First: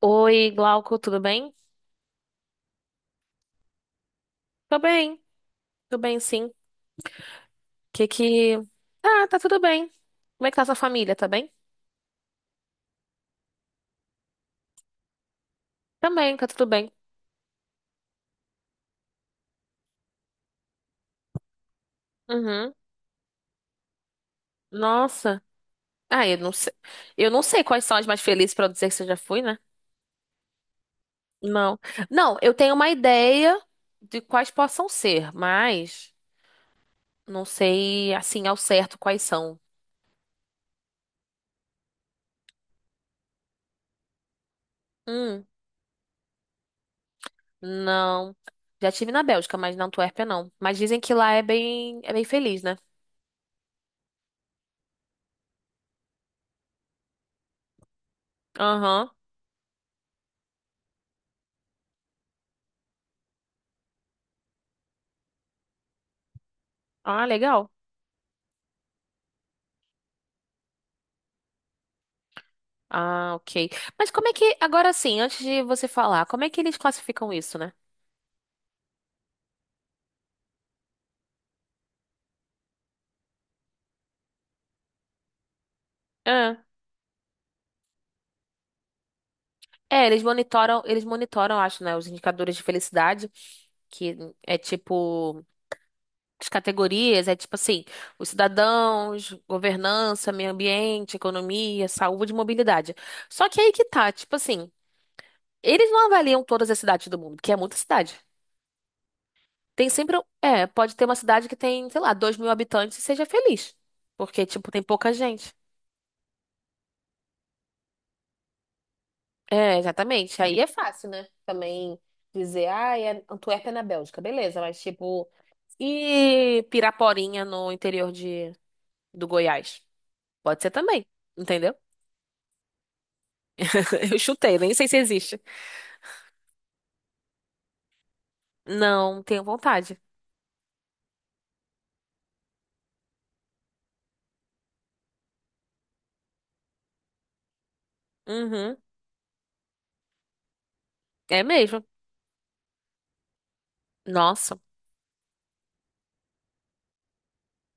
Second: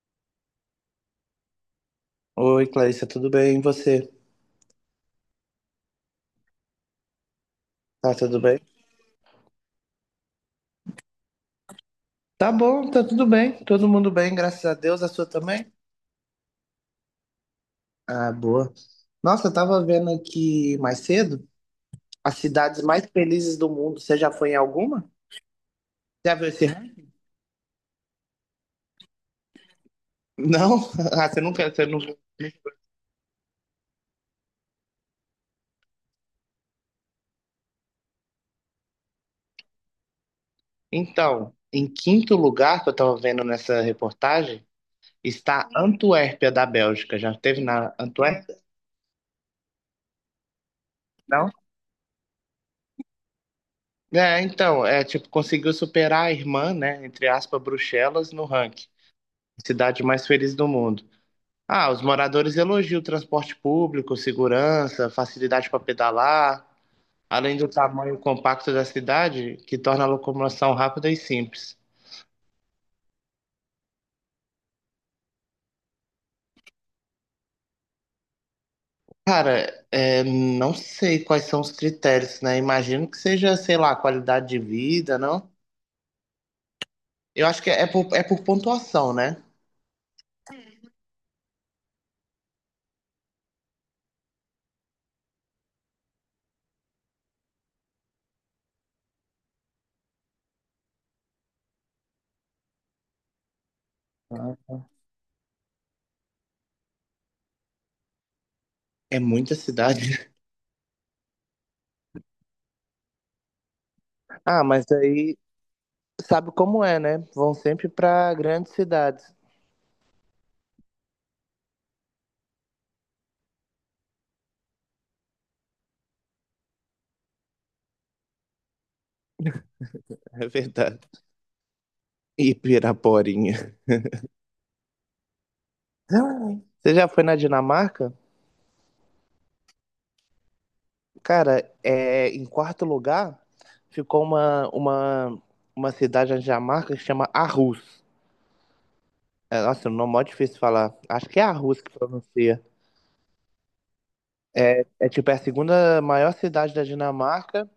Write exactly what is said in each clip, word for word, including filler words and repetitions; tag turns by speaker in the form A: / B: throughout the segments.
A: Oi, Glauco, tudo bem?
B: Oi, Clarissa, tudo bem? E você?
A: Tô bem, tô bem sim. Que
B: Tá tudo bem?
A: que... Ah, tá tudo bem. Como é que tá sua família, tá bem?
B: Tá bom, tá tudo bem. Todo mundo bem, graças a Deus. A sua também?
A: Também, tá tudo bem.
B: Ah, boa. Nossa, eu tava vendo aqui mais cedo as
A: Uhum.
B: cidades mais felizes do mundo. Você já foi em alguma?
A: Nossa. Ah,
B: Já
A: eu
B: viu
A: não
B: esse
A: sei.
B: ranking?
A: Eu não sei quais são as mais felizes pra eu dizer que você já foi, né?
B: Não? Ah, você nunca,
A: Não.
B: você não...
A: Não, eu tenho uma ideia de quais possam ser, mas não sei, assim, ao certo quais são.
B: Então, em quinto lugar, que eu tava vendo nessa reportagem,
A: Hum,
B: está Antuérpia, da Bélgica. Já esteve na
A: não.
B: Antuérpia?
A: Já tive na Bélgica, mas na Antuérpia não. Mas dizem que lá é
B: Não?
A: bem, é bem feliz, né?
B: É, então, é tipo, conseguiu superar a irmã, né, entre aspas, Bruxelas, no ranking.
A: Aham.
B: Cidade mais feliz do mundo. Ah, os moradores elogiam o transporte público, segurança, facilidade para pedalar,
A: Ah,
B: além do
A: legal.
B: tamanho compacto da cidade, que torna a locomoção rápida e simples.
A: Ah, ok. Mas como é que, agora sim, antes de você falar, como é que eles classificam isso, né?
B: Cara, é, não sei quais são os critérios, né? Imagino que seja, sei lá, qualidade de vida, não?
A: Ah,
B: Eu acho que é por, é por pontuação, né?
A: é, eles monitoram, eles monitoram, acho, né, os indicadores de felicidade, que é tipo, as categorias, é tipo assim, os cidadãos, governança, meio ambiente, economia, saúde e mobilidade. Só que aí que tá, tipo assim,
B: Ah,
A: eles não avaliam todas as cidades do mundo, porque é muita cidade.
B: é muita
A: Tem
B: cidade.
A: sempre, um- é, pode ter uma cidade que tem, sei lá, dois mil habitantes e seja feliz, porque,
B: Ah,
A: tipo, tem
B: mas
A: pouca
B: aí
A: gente.
B: sabe como é, né? Vão sempre para grandes cidades.
A: É, exatamente. Aí é fácil, né? Também dizer, ah, é Antuérpia na Bélgica, beleza, mas tipo, e Piraporinha no interior de, do Goiás?
B: É
A: Pode ser
B: verdade.
A: também, entendeu?
B: E Piraporinha.
A: Eu chutei, nem sei se existe.
B: Ah, você já foi na Dinamarca?
A: Não, tenho vontade.
B: Cara, é, em quarto lugar ficou uma, uma, uma cidade na Dinamarca que chama Aarhus.
A: Uhum,
B: É, nossa, o nome é mó difícil de falar. Acho que
A: é
B: é Aarhus
A: mesmo.
B: que pronuncia.
A: Nossa.
B: É tipo, é a segunda maior cidade da Dinamarca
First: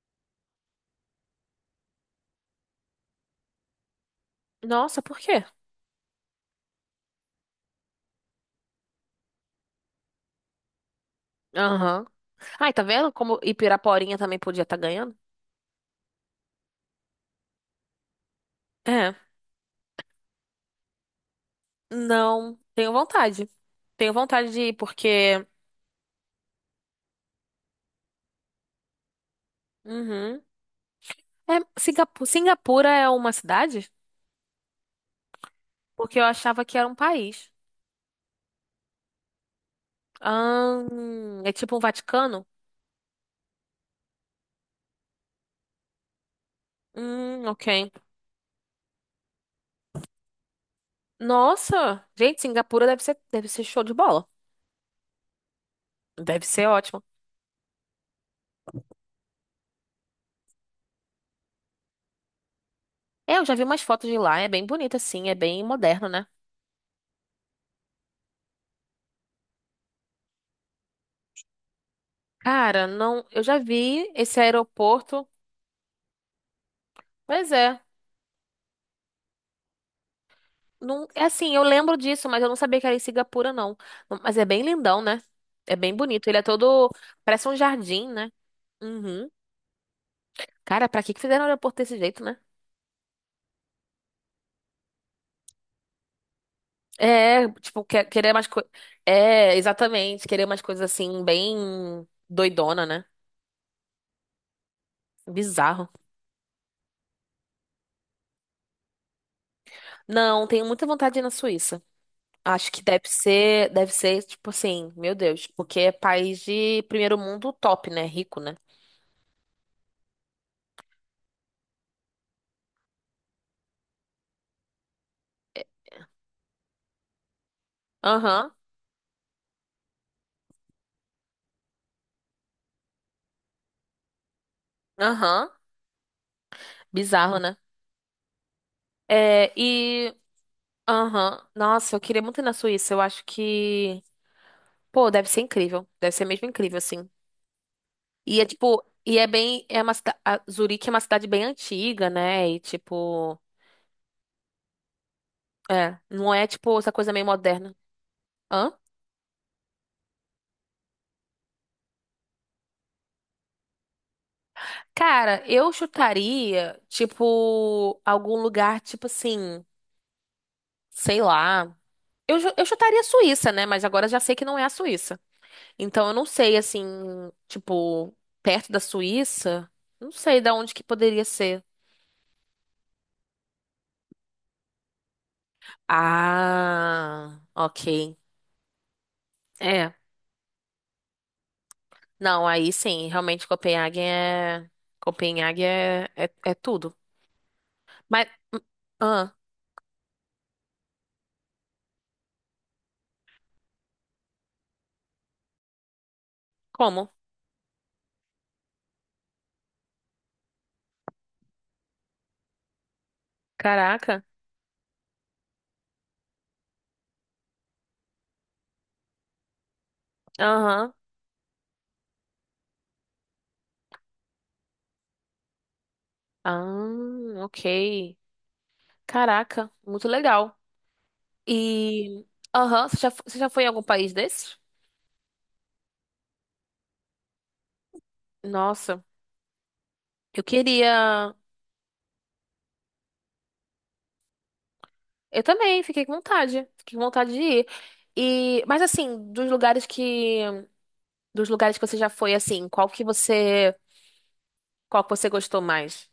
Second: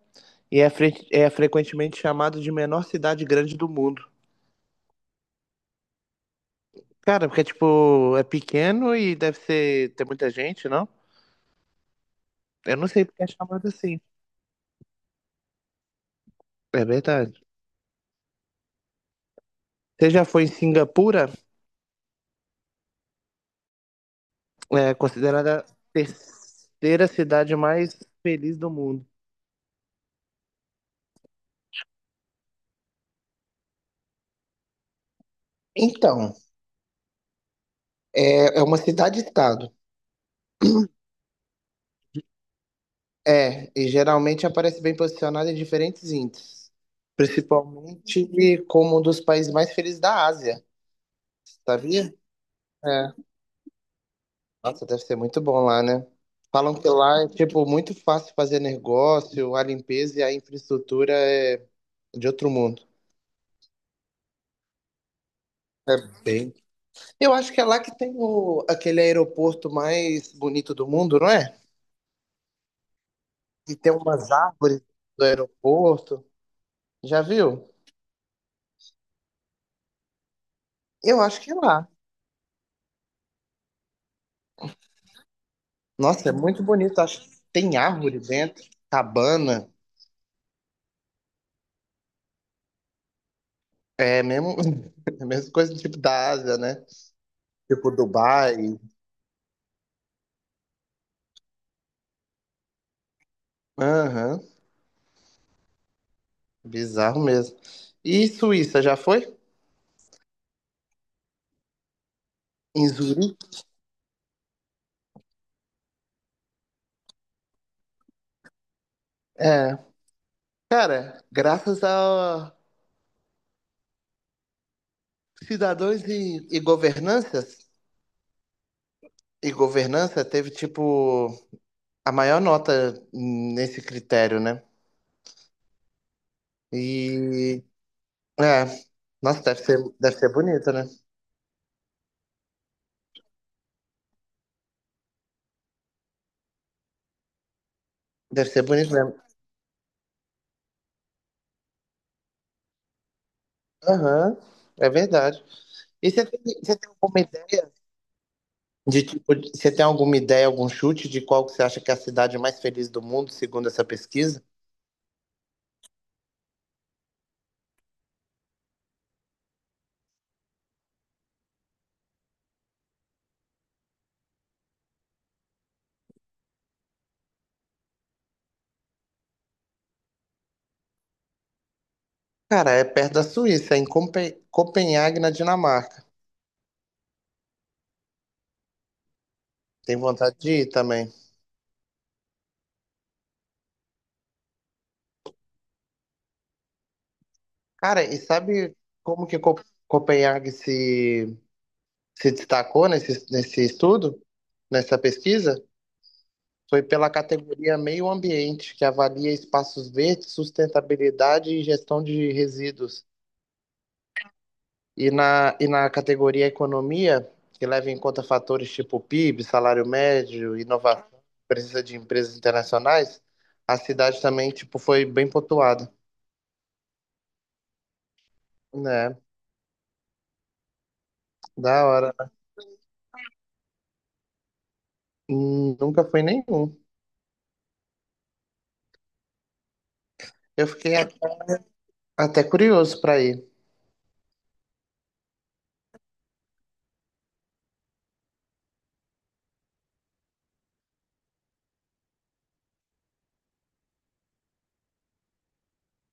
B: e é, fre- é frequentemente chamado de menor cidade grande do mundo.
A: Nossa, por quê?
B: Cara, porque tipo, é pequeno e deve ser, ter muita gente, não?
A: Aham. Ai,
B: Eu
A: tá
B: não sei
A: vendo
B: porque é
A: como
B: chamado assim.
A: Ipiraporinha também podia estar ganhando?
B: É verdade.
A: É.
B: Você já foi em Singapura?
A: Não, tenho vontade. Tenho vontade de ir
B: É
A: porque.
B: considerada a terceira cidade mais feliz do mundo.
A: Uhum. É, Singapu- Singapura é uma cidade? Porque eu
B: Então,
A: achava que era um país.
B: é, é uma cidade-estado.
A: Ah, é tipo um Vaticano?
B: É, e geralmente aparece bem posicionada em diferentes índices,
A: Hum, ok.
B: principalmente como um dos países mais felizes da Ásia,
A: Nossa,
B: sabia?
A: gente, Singapura deve
B: É.
A: ser, deve ser show de bola.
B: Nossa, deve ser muito bom lá, né?
A: Deve ser
B: Falam que
A: ótimo.
B: lá é, tipo, muito fácil fazer negócio, a limpeza e a infraestrutura é de outro mundo.
A: É, eu já vi umas fotos de lá, é bem bonito assim, é bem
B: É
A: moderno, né?
B: bem. Eu acho que é lá que tem o, aquele aeroporto mais bonito do mundo, não é?
A: Cara, não, eu já
B: E tem
A: vi
B: umas
A: esse
B: árvores do
A: aeroporto.
B: aeroporto. Já
A: Pois
B: viu?
A: é. Não,
B: Eu
A: é
B: acho que
A: assim,
B: é
A: eu
B: lá.
A: lembro disso, mas eu não sabia que era em Singapura, não. Mas é bem lindão, né? É bem bonito.
B: Nossa, é
A: Ele é
B: muito
A: todo,
B: bonito. Acho que
A: parece um
B: tem
A: jardim,
B: árvore
A: né?
B: dentro,
A: Uhum.
B: cabana.
A: Cara, pra que que fizeram o aeroporto desse jeito, né?
B: É mesmo, é a mesma coisa do tipo da Ásia, né?
A: É, tipo,
B: Tipo
A: que- querer mais
B: Dubai.
A: coisas. É, exatamente, querer umas coisas assim, bem doidona, né?
B: Aham,
A: Bizarro.
B: bizarro mesmo. E Suíça, já foi?
A: Não, tenho muita vontade de ir na Suíça. Acho que
B: Em
A: deve
B: Zurique?
A: ser, deve ser, tipo assim, meu Deus, porque é país de primeiro mundo top, né? Rico, né?
B: É. Cara, graças a cidadãos e, e governanças,
A: Aham,
B: e governança teve, tipo, a maior nota nesse critério, né?
A: aham. Bizarro, né?
B: E é. Nossa,
A: É,
B: deve ser,
A: e.
B: deve ser bonito, né?
A: Aham. Nossa, eu queria muito ir na Suíça. Eu acho que. Pô, deve ser incrível. Deve ser mesmo incrível, assim. E é
B: Deve ser
A: tipo,
B: bonito mesmo.
A: e é bem, é uma, cida- a Zurique é uma cidade bem antiga, né? E tipo,
B: Aham, é verdade.
A: é,
B: E você
A: não
B: tem,
A: é
B: você
A: tipo
B: tem
A: essa coisa
B: alguma
A: meio
B: ideia
A: moderna. Hã?
B: de tipo, de- você tem alguma ideia, algum chute de qual que você acha que é a cidade mais feliz do mundo, segundo essa pesquisa?
A: Cara, eu chutaria, tipo, algum lugar, tipo assim, sei lá. Eu, ju- eu chutaria a Suíça, né? Mas agora eu já sei que não é a Suíça. Então eu não sei, assim, tipo, perto da Suíça, não sei da onde que poderia ser.
B: Cara, é perto da Suíça, em Compe- Copenhague, na Dinamarca.
A: Ah, ok. É.
B: Tem vontade de ir também.
A: Não, aí sim, realmente Copenhague é. Copenhague é, é, é tudo.
B: Cara, e
A: Mas.
B: sabe como
A: Ah,
B: que Co- Copenhague se, se destacou nesse, nesse estudo, nessa pesquisa? Foi pela
A: como?
B: categoria Meio Ambiente, que avalia espaços verdes, sustentabilidade e gestão de resíduos.
A: Caraca.
B: E na, e na categoria Economia, que leva em conta fatores tipo P I B, salário médio,
A: Aham.
B: inovação, presença de empresas internacionais, a cidade também tipo, foi bem pontuada.
A: Ah, ok.
B: Né?
A: Caraca, muito legal.
B: Da hora.
A: E. Aham, você já, fo- você já foi em algum país desses?
B: Hum, Nunca fui nenhum.
A: Nossa, eu
B: Eu fiquei a-
A: queria.
B: até curioso para ir.
A: Eu também, fiquei com vontade. Fiquei com vontade de ir. E, mas assim, dos lugares que. Dos lugares que você já foi, assim, qual que você. Qual que você gostou mais?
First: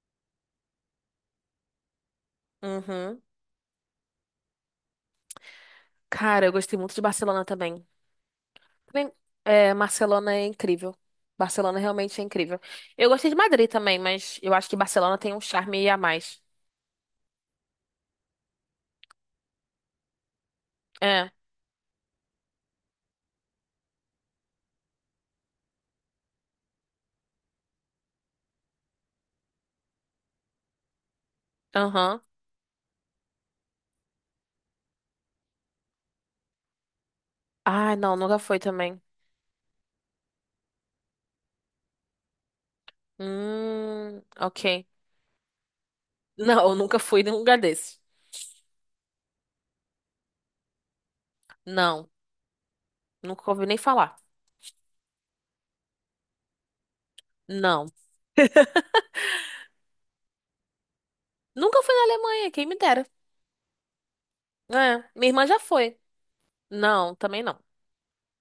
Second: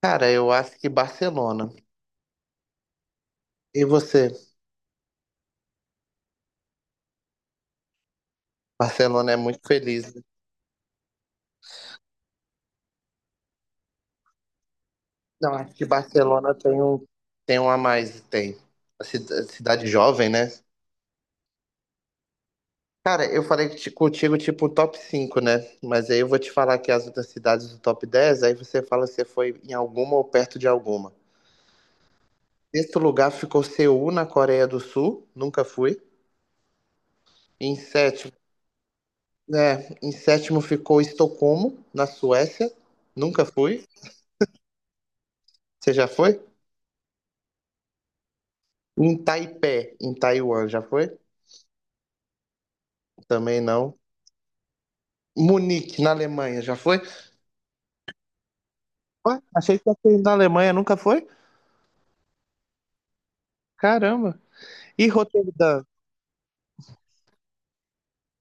B: Cara, eu acho que Barcelona.
A: Uhum.
B: E você?
A: Cara, eu gostei muito de Barcelona também. Bem,
B: Barcelona é muito
A: é,
B: feliz.
A: Barcelona é incrível. Barcelona realmente é incrível. Eu gostei de Madrid também, mas eu acho que Barcelona tem um
B: Não, acho que
A: charme a mais.
B: Barcelona tem um, tem um a mais, tem. A cida- cidade jovem, né?
A: É,
B: Cara, eu falei ti- contigo tipo top cinco, né? Mas aí eu vou te falar aqui as outras cidades do top dez, aí você fala se foi em alguma ou perto de alguma.
A: aham.
B: Sexto lugar ficou Seul, na Coreia do Sul, nunca fui. Em
A: Ah, não,
B: sétimo,
A: nunca fui também.
B: né? Em sétimo ficou Estocolmo, na Suécia, nunca fui.
A: Hum, ok.
B: Você já foi?
A: Não, eu nunca fui em um lugar desse.
B: Em Taipei, em Taiwan, já foi?
A: Não, nunca
B: Também
A: ouvi nem
B: não.
A: falar.
B: Munique, na Alemanha, já foi?
A: Não.
B: Ué, achei que você na Alemanha nunca foi?
A: Nunca fui na Alemanha, quem me dera.
B: Caramba.
A: É,
B: E
A: minha irmã já
B: Roterdã,
A: foi. Não, também não.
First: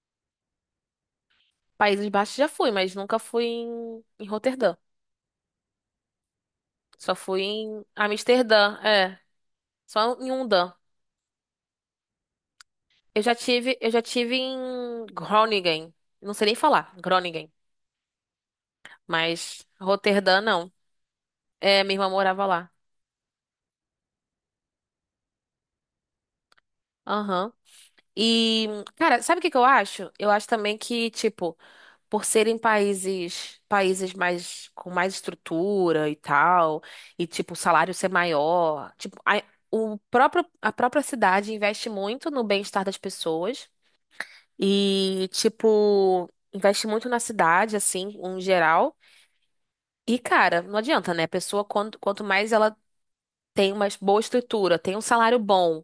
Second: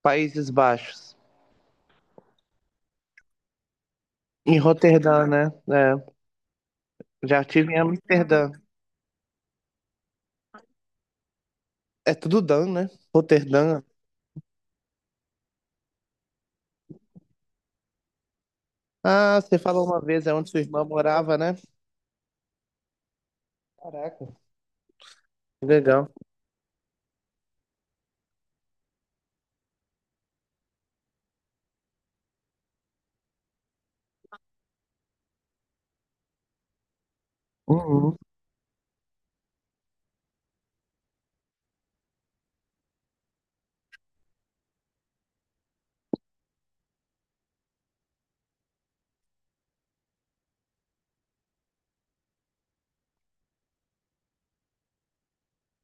B: Países Baixos?
A: Países Baixos já fui, mas nunca fui em, em
B: Em
A: Roterdã.
B: Roterdã, né? É,
A: Só fui
B: já estive em
A: em
B: Amsterdã.
A: Amsterdã, é. Só em Undan.
B: É tudo Dan, né?
A: Eu já tive,
B: Roterdã.
A: eu já tive em Groningen. Não sei nem falar, Groningen.
B: Ah, você
A: Mas
B: falou uma vez, é
A: Roterdã,
B: onde sua
A: não.
B: irmã morava, né?
A: É, minha irmã morava lá.
B: Caraca, que legal.
A: Aham. E, cara, sabe o que que eu acho? Eu acho também que, tipo, por serem países, países mais, com mais estrutura e tal, e, tipo, o salário ser
B: Uhum.
A: maior, tipo, a, o próprio, a própria cidade investe muito no bem-estar das pessoas e, tipo, investe muito na cidade, assim, em geral. E, cara, não adianta, né? A pessoa, quanto, quanto mais ela tem uma boa estrutura, tem um salário bom,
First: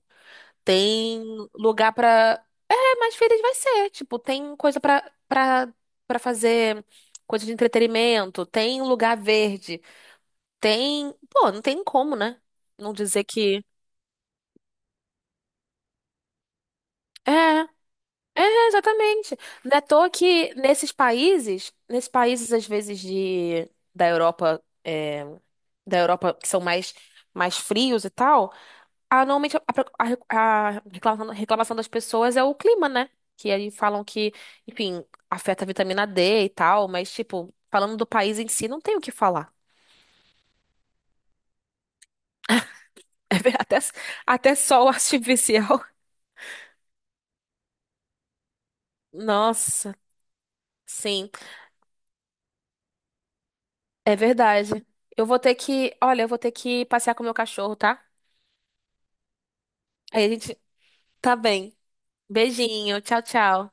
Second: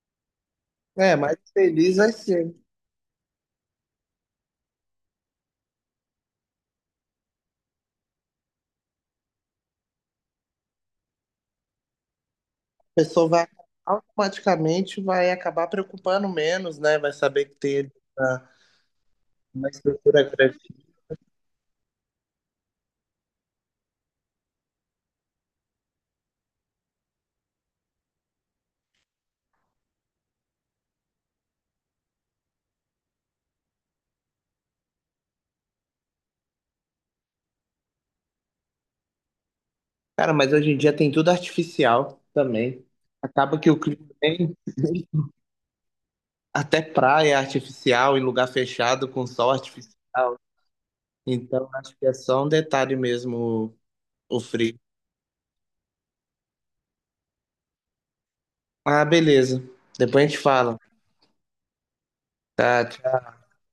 B: É,
A: tem
B: mais
A: lugar
B: feliz vai
A: pra.
B: ser.
A: É, mais feliz vai ser. Tipo, tem coisa pra, pra, pra fazer, coisa de entretenimento, tem lugar verde, tem. Pô, não tem como, né?
B: A
A: Não dizer
B: pessoa vai
A: que.
B: automaticamente vai acabar preocupando menos, né? Vai
A: É.
B: saber que tem ele na-
A: É, exatamente.
B: uma
A: Não é à toa
B: estrutura
A: que
B: grande.
A: nesses países, nesses países às vezes de da Europa, é, da Europa que são mais mais frios e tal. Ah, normalmente a, pro- a re- a reclamação, reclamação das pessoas é o clima, né? Que aí falam que, enfim, afeta a vitamina dê e tal, mas, tipo, falando do país em si, não tem o que falar.
B: Cara, mas hoje em dia tem tudo artificial também.
A: É ver-
B: Acaba que
A: Até,
B: o clima
A: até
B: nem,
A: sol artificial.
B: até praia artificial em lugar fechado com sol
A: Nossa,
B: artificial.
A: sim,
B: Então acho que é só um detalhe mesmo o
A: é
B: o
A: verdade.
B: frio.
A: Eu vou ter que, olha, eu vou ter que passear com o meu cachorro, tá?
B: Ah, beleza. Depois
A: Aí
B: a
A: a
B: gente
A: gente
B: fala.
A: tá bem. Beijinho,
B: Tá,
A: tchau, tchau.